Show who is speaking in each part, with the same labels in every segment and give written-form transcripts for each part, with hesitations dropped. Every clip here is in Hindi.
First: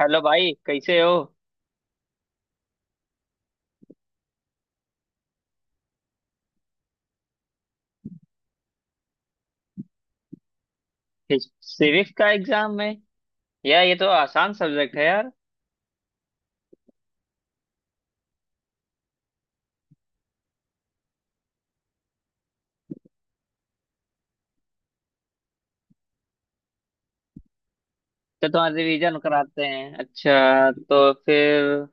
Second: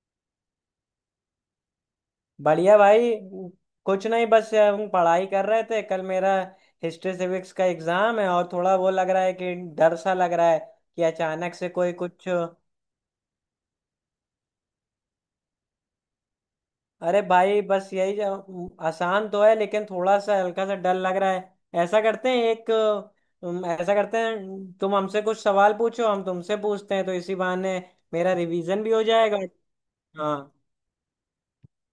Speaker 1: हेलो भाई कैसे हो।
Speaker 2: बढ़िया भाई। कुछ नहीं, बस हम पढ़ाई कर रहे थे। कल मेरा हिस्ट्री सिविक्स का एग्जाम है और थोड़ा वो लग रहा है कि डर सा लग रहा है कि अचानक से कोई
Speaker 1: सिविक्स
Speaker 2: कुछ।
Speaker 1: का एग्जाम है। यार ये तो आसान सब्जेक्ट है यार।
Speaker 2: अरे भाई बस आसान तो है, लेकिन थोड़ा सा हल्का सा डर लग रहा है। ऐसा करते हैं, तुम हमसे कुछ सवाल पूछो, हम तुमसे पूछते हैं, तो इसी बहाने मेरा
Speaker 1: तो तुम्हारा
Speaker 2: रिवीजन भी हो
Speaker 1: रिवीजन
Speaker 2: जाएगा।
Speaker 1: कराते हैं।
Speaker 2: हाँ।
Speaker 1: अच्छा तो फिर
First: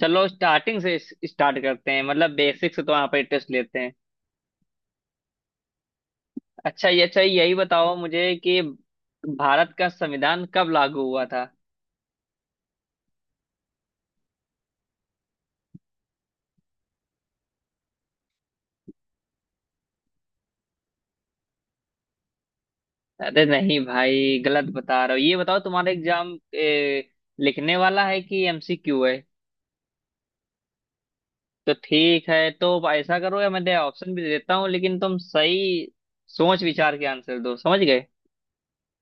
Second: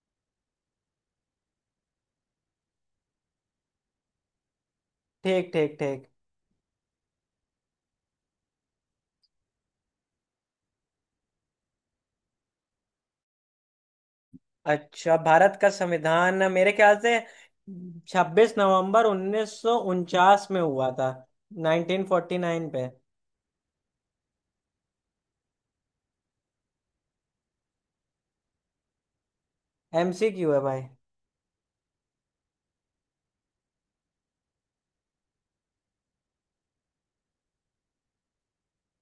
Speaker 1: चलो स्टार्टिंग से स्टार्ट करते हैं मतलब बेसिक से। तो वहाँ पर टेस्ट लेते हैं।
Speaker 2: ठीक ठीक ठीक।
Speaker 1: अच्छा ये अच्छा यही बताओ मुझे कि भारत का संविधान कब लागू हुआ था।
Speaker 2: अच्छा, भारत का संविधान मेरे ख्याल से 26 नवंबर 1949 में हुआ था, 1949 पे।
Speaker 1: अरे नहीं भाई गलत बता रहे हो। ये बताओ तुम्हारा एग्जाम लिखने वाला है कि एमसीक्यू है।
Speaker 2: एमसीक्यू है भाई।
Speaker 1: तो ठीक है, तो ऐसा करो, या मैं दे ऑप्शन भी देता हूँ लेकिन तुम सही सोच विचार के आंसर दो, समझ गए।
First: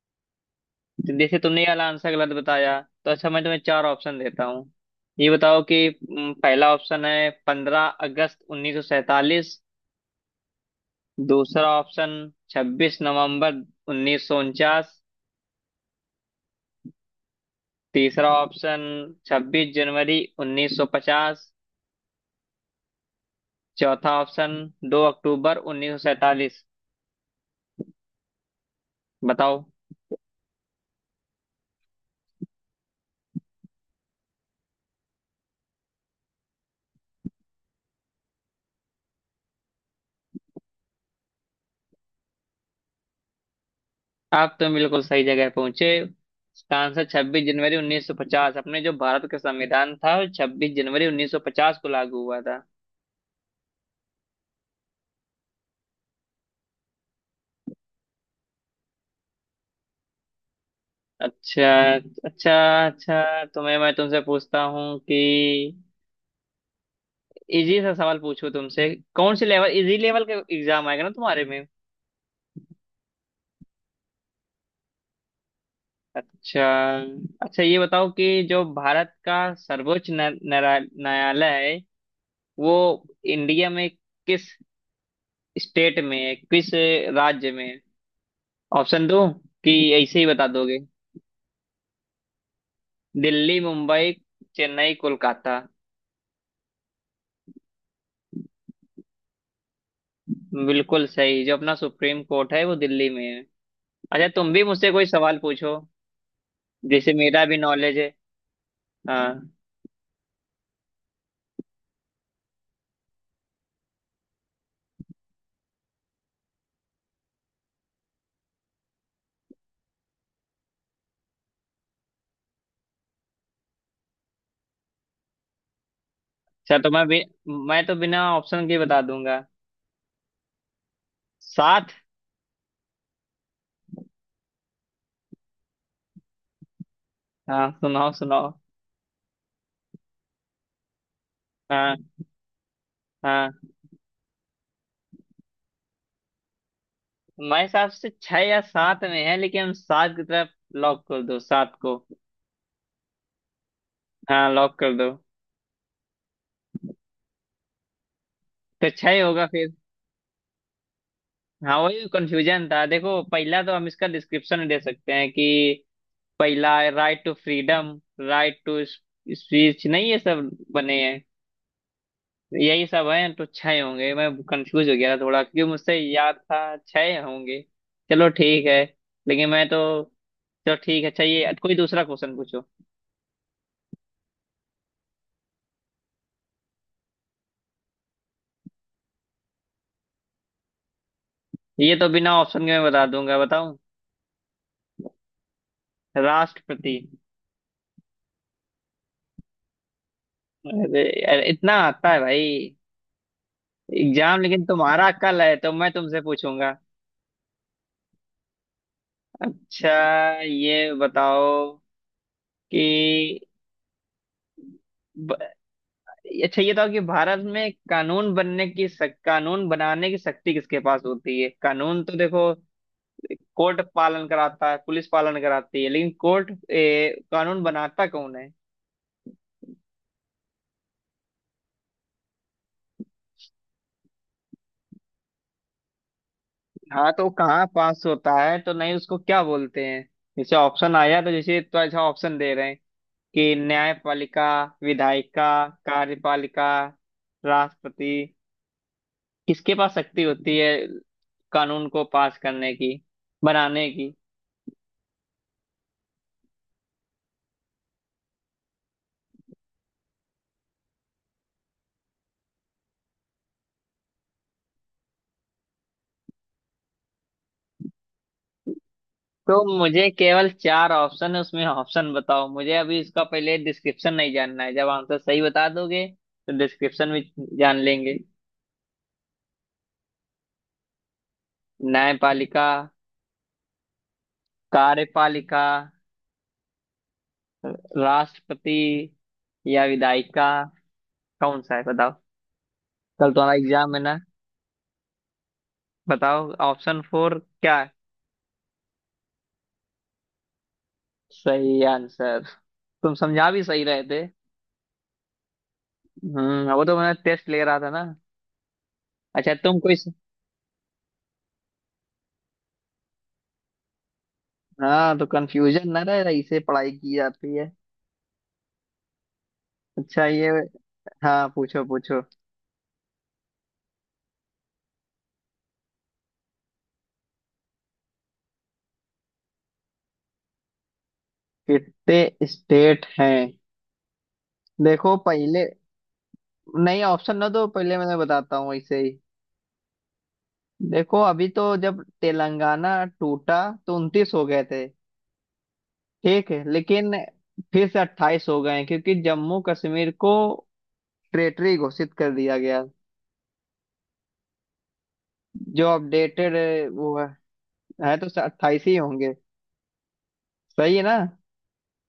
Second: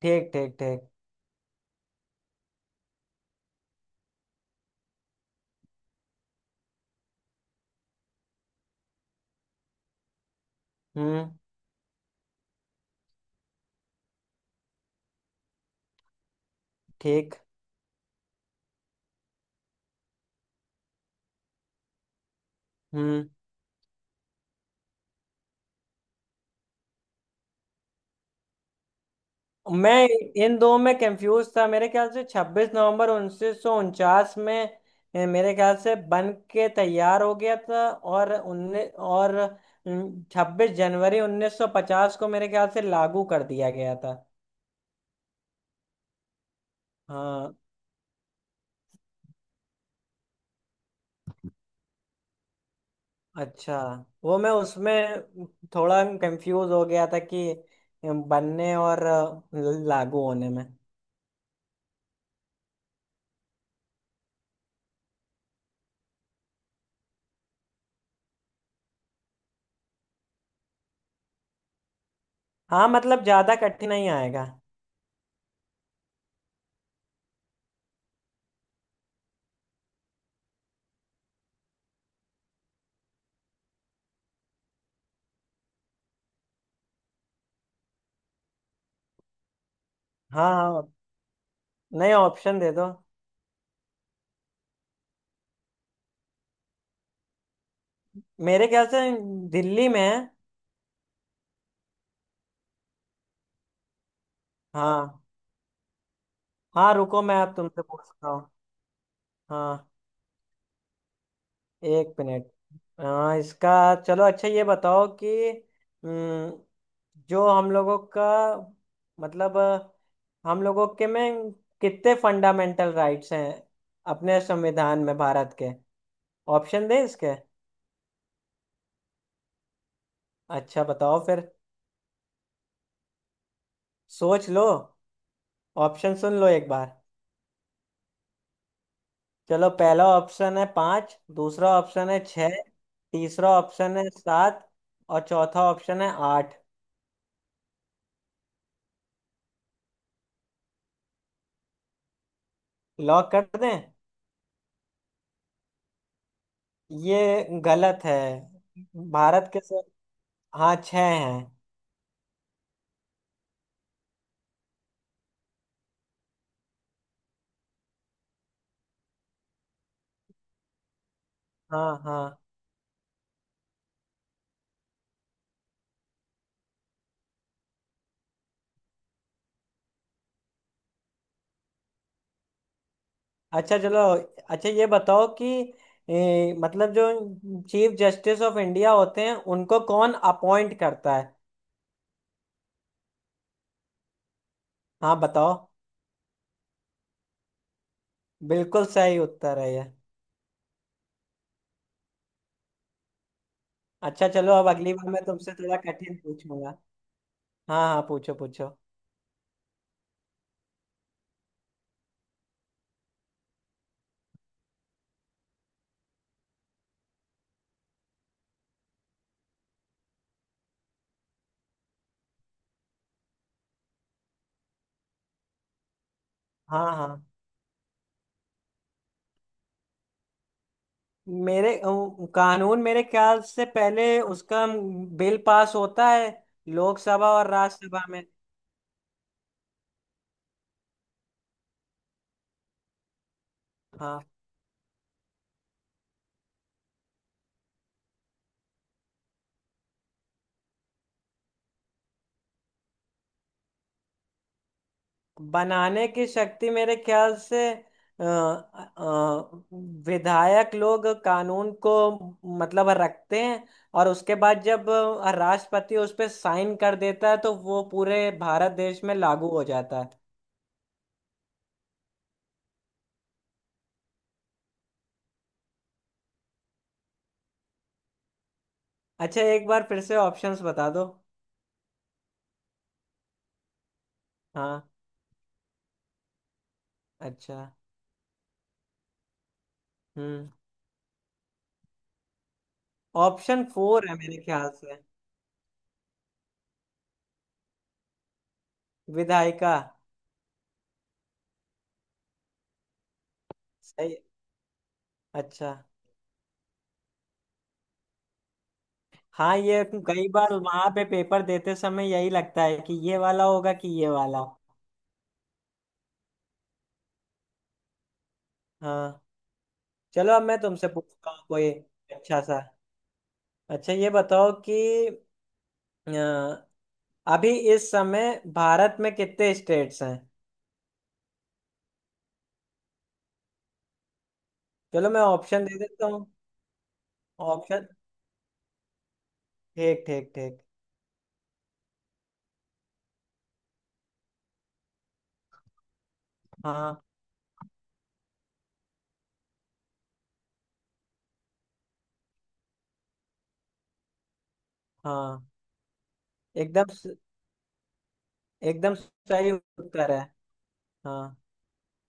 Speaker 2: ठीक ठीक ठीक।
Speaker 1: तो जैसे तुमने ये वाला आंसर गलत बताया तो अच्छा मैं तुम्हें चार ऑप्शन देता हूँ। ये बताओ कि पहला ऑप्शन है 15 अगस्त 1947।
Speaker 2: हम्म।
Speaker 1: दूसरा ऑप्शन 26 नवंबर 1949।
Speaker 2: ठीक।
Speaker 1: तीसरा ऑप्शन 26 जनवरी 1950।
Speaker 2: हम्म।
Speaker 1: चौथा ऑप्शन 2 अक्टूबर 1947। बताओ।
Speaker 2: मैं इन दो में कंफ्यूज था। मेरे ख्याल से छब्बीस नवंबर उन्नीस सौ उनचास में मेरे ख्याल से बन के तैयार हो गया था, और उन्नीस और 26 जनवरी 1950 को मेरे ख्याल से लागू कर दिया गया था।
Speaker 1: आप तो बिल्कुल सही जगह पहुंचे। इसका आंसर 26
Speaker 2: हाँ।
Speaker 1: जनवरी 1950। अपने जो भारत का संविधान था वो 26 जनवरी 1950 को लागू हुआ था।
Speaker 2: अच्छा। वो मैं उसमें थोड़ा कंफ्यूज हो गया था कि बनने और लागू होने में।
Speaker 1: अच्छा, अच्छा। अच्छा तो मैं तुमसे पूछता हूँ कि इजी सा सवाल पूछूं तुमसे। कौन से लेवल, इजी लेवल का एग्जाम आएगा ना तुम्हारे में।
Speaker 2: हाँ, मतलब ज्यादा कठिन नहीं आएगा।
Speaker 1: अच्छा। अच्छा ये बताओ कि जो भारत का सर्वोच्च न्यायालय है वो इंडिया में किस स्टेट में है, किस राज्य में है। ऑप्शन दो कि ऐसे ही बता
Speaker 2: हाँ
Speaker 1: दोगे।
Speaker 2: हाँ। नया ऑप्शन दे दो।
Speaker 1: दिल्ली, मुंबई, चेन्नई, कोलकाता।
Speaker 2: मेरे ख्याल से दिल्ली में है।
Speaker 1: बिल्कुल सही। जो अपना सुप्रीम कोर्ट है वो दिल्ली में है। अच्छा, तुम भी मुझसे कोई
Speaker 2: हाँ
Speaker 1: सवाल पूछो।
Speaker 2: हाँ,
Speaker 1: जैसे
Speaker 2: रुको, मैं
Speaker 1: मेरा
Speaker 2: अब
Speaker 1: भी
Speaker 2: तुमसे
Speaker 1: नॉलेज है।
Speaker 2: पूछता हूँ।
Speaker 1: हाँ।
Speaker 2: हाँ, एक मिनट। हाँ, इसका। चलो, अच्छा ये बताओ कि हम्म, जो हम लोगों का, मतलब हम लोगों के में कितने फंडामेंटल राइट्स हैं अपने संविधान में, भारत के।
Speaker 1: अच्छा
Speaker 2: ऑप्शन
Speaker 1: तो
Speaker 2: दें
Speaker 1: मैं भी,
Speaker 2: इसके?
Speaker 1: मैं तो बिना ऑप्शन के बता दूंगा।
Speaker 2: अच्छा, बताओ फिर।
Speaker 1: सात।
Speaker 2: सोच लो, ऑप्शन सुन लो एक बार।
Speaker 1: हाँ सुनाओ सुनाओ।
Speaker 2: चलो, पहला ऑप्शन है पाँच, दूसरा
Speaker 1: हाँ,
Speaker 2: ऑप्शन है छः, तीसरा
Speaker 1: हाँ।
Speaker 2: ऑप्शन है सात, और चौथा ऑप्शन है आठ।
Speaker 1: मेरे हिसाब से छह या सात में है, लेकिन हम सात की तरफ लॉक कर दो, सात को।
Speaker 2: लॉक कर दें?
Speaker 1: हाँ लॉक कर दो।
Speaker 2: ये गलत है।
Speaker 1: तो छह होगा
Speaker 2: भारत के
Speaker 1: फिर।
Speaker 2: सर-, हाँ छः हैं।
Speaker 1: हाँ वही कंफ्यूजन था। देखो पहला तो हम इसका डिस्क्रिप्शन दे सकते हैं कि पहला right to freedom, right to speech, नहीं ये सब बने हैं।
Speaker 2: हाँ हाँ।
Speaker 1: यही सब हैं, तो छह होंगे। मैं कंफ्यूज हो गया था थोड़ा क्योंकि मुझसे याद था छह होंगे। चलो ठीक है लेकिन मैं तो, चलो ठीक है। अच्छा ये कोई दूसरा क्वेश्चन पूछो।
Speaker 2: अच्छा चलो। अच्छा ये बताओ कि मतलब जो चीफ जस्टिस ऑफ इंडिया होते हैं उनको कौन अपॉइंट करता है।
Speaker 1: ये तो बिना ऑप्शन के मैं बता दूंगा, बताऊं।
Speaker 2: हाँ, बताओ।
Speaker 1: राष्ट्रपति।
Speaker 2: बिल्कुल सही उत्तर है ये।
Speaker 1: अरे, अरे इतना आता है भाई।
Speaker 2: अच्छा
Speaker 1: एग्जाम
Speaker 2: चलो,
Speaker 1: लेकिन
Speaker 2: अब अगली
Speaker 1: तुम्हारा
Speaker 2: बार मैं
Speaker 1: कल
Speaker 2: तुमसे
Speaker 1: है तो
Speaker 2: थोड़ा
Speaker 1: मैं
Speaker 2: कठिन
Speaker 1: तुमसे पूछूंगा।
Speaker 2: पूछूंगा। हाँ हाँ, पूछो पूछो।
Speaker 1: अच्छा ये बताओ कि ब- अच्छा ये बताओ कि भारत में कानून बनने की कानून बनाने की शक्ति किसके पास होती है। कानून तो देखो कोर्ट पालन कराता है, पुलिस पालन कराती है, लेकिन कोर्ट
Speaker 2: हाँ हाँ।
Speaker 1: कानून बनाता कौन है।
Speaker 2: मेरे कानून मेरे ख्याल से पहले उसका बिल पास होता है,
Speaker 1: हाँ तो वो
Speaker 2: लोकसभा और
Speaker 1: कहाँ पास
Speaker 2: राज्यसभा में।
Speaker 1: होता है, तो नहीं उसको क्या बोलते हैं। जैसे ऑप्शन आया तो जैसे, तो अच्छा ऑप्शन दे रहे हैं कि
Speaker 2: हाँ।
Speaker 1: न्यायपालिका, विधायिका, कार्यपालिका, राष्ट्रपति। किसके पास शक्ति होती है कानून को पास करने की, बनाने की।
Speaker 2: बनाने की शक्ति मेरे ख्याल से अ, अ, विधायक लोग कानून को, मतलब, रखते हैं, और उसके बाद जब राष्ट्रपति उस पे साइन कर देता है, तो वो पूरे भारत देश में लागू
Speaker 1: तो
Speaker 2: हो जाता
Speaker 1: मुझे
Speaker 2: है।
Speaker 1: केवल चार ऑप्शन है उसमें, ऑप्शन बताओ मुझे। अभी इसका पहले डिस्क्रिप्शन नहीं जानना है। जब आंसर सही बता दोगे तो डिस्क्रिप्शन भी जान लेंगे।
Speaker 2: अच्छा, एक बार फिर से ऑप्शंस बता दो।
Speaker 1: न्यायपालिका,
Speaker 2: हाँ।
Speaker 1: कार्यपालिका,
Speaker 2: अच्छा।
Speaker 1: राष्ट्रपति या विधायिका।
Speaker 2: हम्म।
Speaker 1: कौन सा है बताओ। कल तुम्हारा
Speaker 2: ऑप्शन
Speaker 1: एग्जाम है
Speaker 2: फोर है
Speaker 1: ना।
Speaker 2: मेरे ख्याल से।
Speaker 1: बताओ, ऑप्शन फोर क्या है।
Speaker 2: विधायिका।
Speaker 1: सही आंसर। तुम समझा भी सही रहे
Speaker 2: सही।
Speaker 1: थे।
Speaker 2: अच्छा।
Speaker 1: हम्म, वो तो मैं टेस्ट ले रहा था ना। अच्छा
Speaker 2: हाँ,
Speaker 1: तुम
Speaker 2: ये
Speaker 1: कोई।
Speaker 2: कई बार वहां पे पेपर देते समय यही लगता है कि ये वाला होगा कि ये वाला।
Speaker 1: हाँ, तो कंफ्यूजन ना रहे इसे पढ़ाई की जाती है।
Speaker 2: हाँ।
Speaker 1: अच्छा
Speaker 2: चलो, अब
Speaker 1: ये।
Speaker 2: मैं तुमसे पूछता हूँ
Speaker 1: हाँ
Speaker 2: कोई
Speaker 1: पूछो पूछो।
Speaker 2: अच्छा सा। अच्छा ये बताओ कि अ, अभी इस समय भारत में कितने स्टेट्स हैं।
Speaker 1: कितने स्टेट हैं।
Speaker 2: चलो,
Speaker 1: देखो
Speaker 2: मैं
Speaker 1: पहले।
Speaker 2: ऑप्शन दे देता हूँ।
Speaker 1: नहीं ऑप्शन ना दो,
Speaker 2: ऑप्शन।
Speaker 1: पहले मैं बताता हूँ इसे ही।
Speaker 2: ठीक ठीक ठीक।
Speaker 1: देखो अभी तो जब तेलंगाना टूटा तो 29 हो गए थे। ठीक है,
Speaker 2: हाँ
Speaker 1: लेकिन फिर से 28 हो गए हैं, क्योंकि जम्मू कश्मीर को टेरिटरी घोषित कर दिया गया।
Speaker 2: हाँ,
Speaker 1: जो अपडेटेड
Speaker 2: एकदम स-।
Speaker 1: वो है तो 28
Speaker 2: एकदम
Speaker 1: ही होंगे।
Speaker 2: सही उत्तर है।
Speaker 1: सही है ना।
Speaker 2: हाँ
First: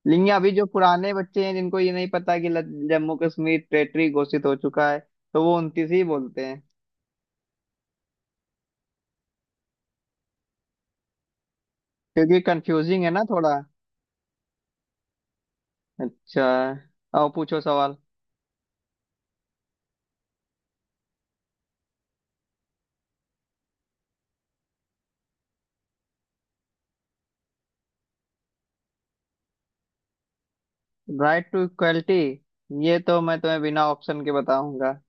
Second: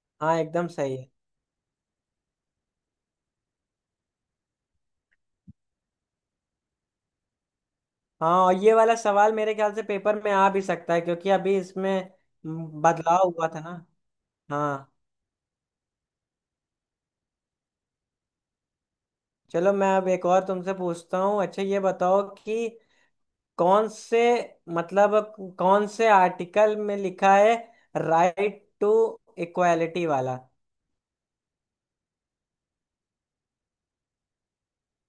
Speaker 1: लेकिन
Speaker 2: हाँ,
Speaker 1: अभी जो
Speaker 2: एकदम सही है।
Speaker 1: पुराने बच्चे हैं जिनको ये नहीं पता कि जम्मू कश्मीर टेरिटरी घोषित हो चुका है, तो वो 29 ही बोलते हैं।
Speaker 2: हाँ, और ये वाला सवाल मेरे ख्याल से पेपर में आ भी सकता है, क्योंकि अभी इसमें
Speaker 1: क्योंकि कंफ्यूजिंग है ना
Speaker 2: बदलाव हुआ
Speaker 1: थोड़ा।
Speaker 2: था ना। हाँ।
Speaker 1: अच्छा, और पूछो सवाल।
Speaker 2: चलो, मैं अब एक और तुमसे पूछता हूँ। अच्छा ये बताओ कि कौन से कौन से आर्टिकल में लिखा है राइट टू इक्वालिटी वाला।
Speaker 1: Right to equality. ये तो मैं तुम्हें बिना ऑप्शन के बताऊंगा,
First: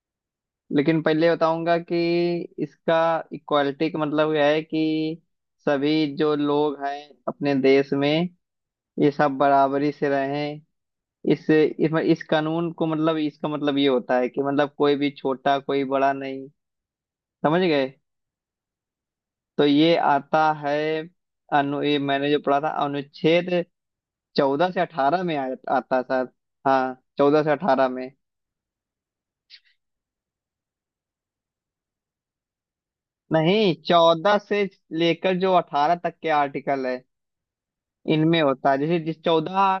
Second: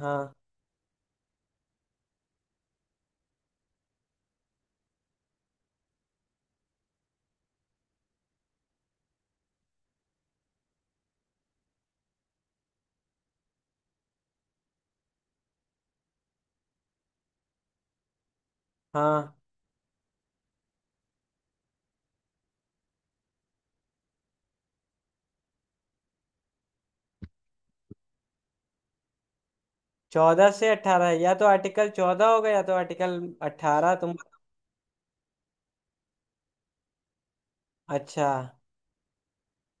Speaker 2: हाँ
Speaker 1: लेकिन पहले बताऊंगा कि इसका इक्वलिटी का मतलब यह है कि सभी जो लोग हैं अपने देश में ये सब बराबरी से रहें। इस कानून को मतलब इसका मतलब ये होता है कि मतलब कोई भी छोटा कोई बड़ा नहीं। समझ गए।
Speaker 2: हाँ।
Speaker 1: तो ये आता है। अनु, ये मैंने जो पढ़ा था अनुच्छेद 14 से 18 में आता है शायद। हाँ 14 से 18 में।
Speaker 2: 14 से 18, या तो आर्टिकल 14 होगा या तो आर्टिकल
Speaker 1: नहीं,
Speaker 2: 18। तुम?
Speaker 1: 14 से लेकर जो 18 तक के आर्टिकल है
Speaker 2: अच्छा।
Speaker 1: इनमें होता है। जैसे जिस 14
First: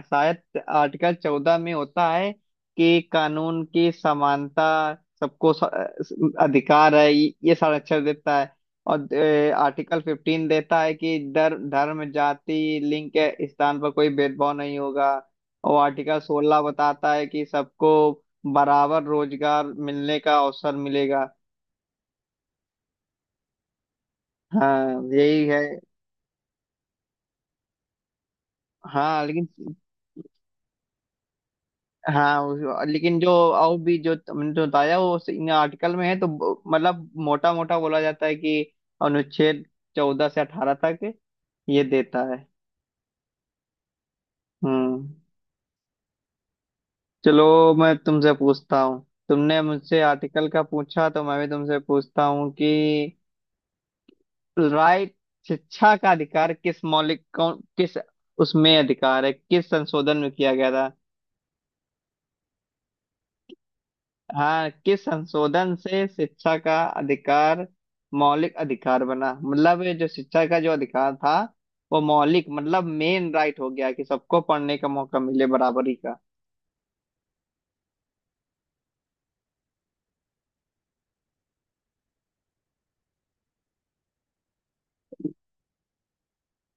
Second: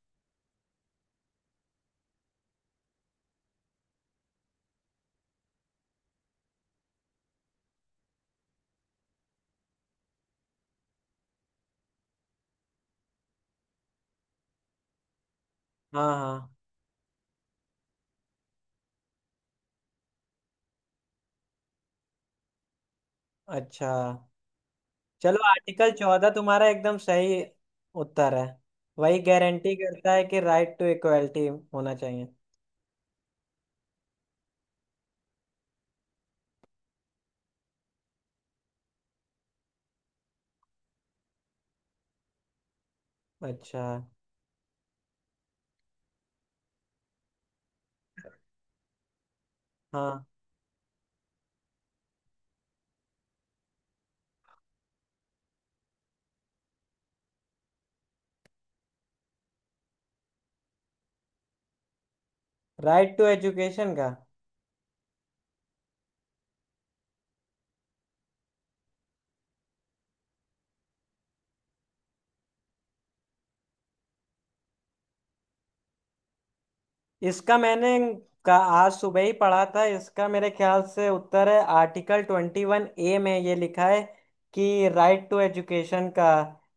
Speaker 1: शायद, आर्टिकल 14 में होता है कि कानून की समानता सबको अधिकार है, ये संरक्षण देता है। और आर्टिकल 15 देता है कि धर्म जाति लिंग के स्थान पर कोई भेदभाव नहीं होगा। और
Speaker 2: हाँ
Speaker 1: आर्टिकल
Speaker 2: हाँ।
Speaker 1: 16 बताता है कि सबको बराबर रोजगार मिलने का अवसर मिलेगा।
Speaker 2: अच्छा,
Speaker 1: हाँ
Speaker 2: चलो
Speaker 1: यही है।
Speaker 2: आर्टिकल 14 तुम्हारा एकदम सही उत्तर है। वही
Speaker 1: हाँ लेकिन।
Speaker 2: गारंटी करता है कि राइट टू इक्वालिटी होना चाहिए।
Speaker 1: हाँ लेकिन जो और भी जो तुमने जो बताया वो इन आर्टिकल में है। तो मतलब मोटा मोटा बोला जाता है कि अनुच्छेद 14 से 18 तक ये देता है।
Speaker 2: अच्छा।
Speaker 1: हम्म। चलो मैं तुमसे पूछता हूँ। तुमने मुझसे
Speaker 2: हाँ।
Speaker 1: आर्टिकल का पूछा तो मैं भी तुमसे पूछता हूँ कि राइट शिक्षा का अधिकार किस मौलिक, कौन किस उसमें अधिकार है, किस संशोधन में किया गया था।
Speaker 2: राइट टू एजुकेशन का।
Speaker 1: हाँ किस संशोधन से शिक्षा का अधिकार मौलिक अधिकार बना। मतलब ये जो शिक्षा का जो अधिकार था वो मौलिक मतलब मेन राइट हो गया कि सबको पढ़ने का मौका मिले बराबरी का।
Speaker 2: इसका मैंने का आज सुबह ही पढ़ा था। इसका मेरे ख्याल से उत्तर है, आर्टिकल 21A में ये लिखा है कि राइट टू एजुकेशन का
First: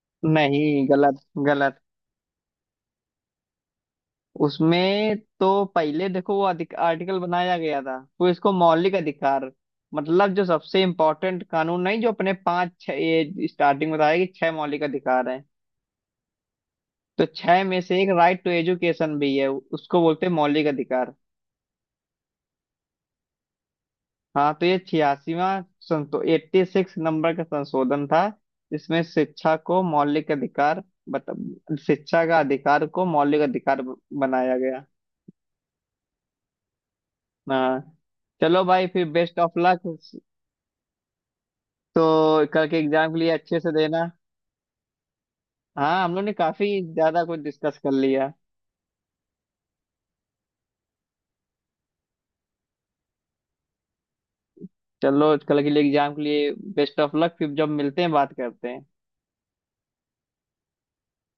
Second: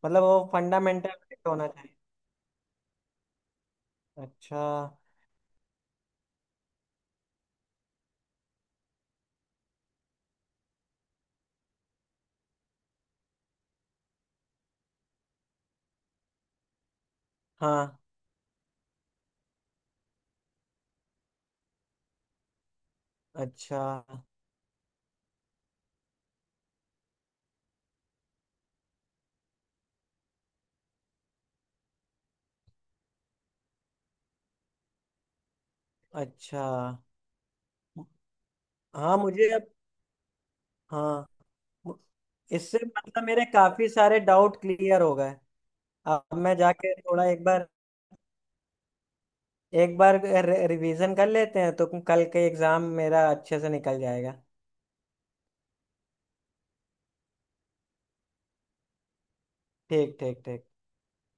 Speaker 2: मतलब वो
Speaker 1: नहीं,
Speaker 2: फंडामेंटल
Speaker 1: गलत,
Speaker 2: राइट होना
Speaker 1: गलत।
Speaker 2: चाहिए। अच्छा।
Speaker 1: उसमें तो पहले देखो वो अधिक आर्टिकल बनाया गया था, फिर इसको मौलिक अधिकार। मतलब जो सबसे इम्पोर्टेंट कानून, नहीं जो अपने पांच छह ये स्टार्टिंग में बताया कि छह मौलिक अधिकार हैं, तो छह में
Speaker 2: हाँ।
Speaker 1: से एक राइट टू एजुकेशन भी है, उसको बोलते हैं मौलिक अधिकार।
Speaker 2: अच्छा।
Speaker 1: हाँ तो ये 86वां, संतो 86 नंबर का संशोधन था। इसमें शिक्षा को मौलिक अधिकार बत, शिक्षा का अधिकार को मौलिक अधिकार बनाया गया।
Speaker 2: अच्छा।
Speaker 1: हाँ चलो भाई फिर
Speaker 2: हाँ,
Speaker 1: बेस्ट
Speaker 2: मुझे
Speaker 1: ऑफ
Speaker 2: अब,
Speaker 1: लक।
Speaker 2: हाँ, मु-,
Speaker 1: तो कल के
Speaker 2: इससे
Speaker 1: एग्जाम के
Speaker 2: मतलब
Speaker 1: लिए
Speaker 2: मेरे
Speaker 1: अच्छे से
Speaker 2: काफी
Speaker 1: देना।
Speaker 2: सारे डाउट क्लियर हो गए।
Speaker 1: हाँ हम लोग
Speaker 2: अब
Speaker 1: ने
Speaker 2: मैं
Speaker 1: काफी
Speaker 2: जाके
Speaker 1: ज्यादा
Speaker 2: थोड़ा
Speaker 1: कुछ
Speaker 2: एक बार,
Speaker 1: डिस्कस कर लिया।
Speaker 2: एक बार रिवीजन कर लेते हैं, तो कल के एग्जाम मेरा अच्छे से निकल जाएगा।
Speaker 1: चलो कल के लिए, एग्जाम के लिए बेस्ट ऑफ लक, फिर जब मिलते हैं बात करते हैं।
Speaker 2: ठीक ठीक ठीक।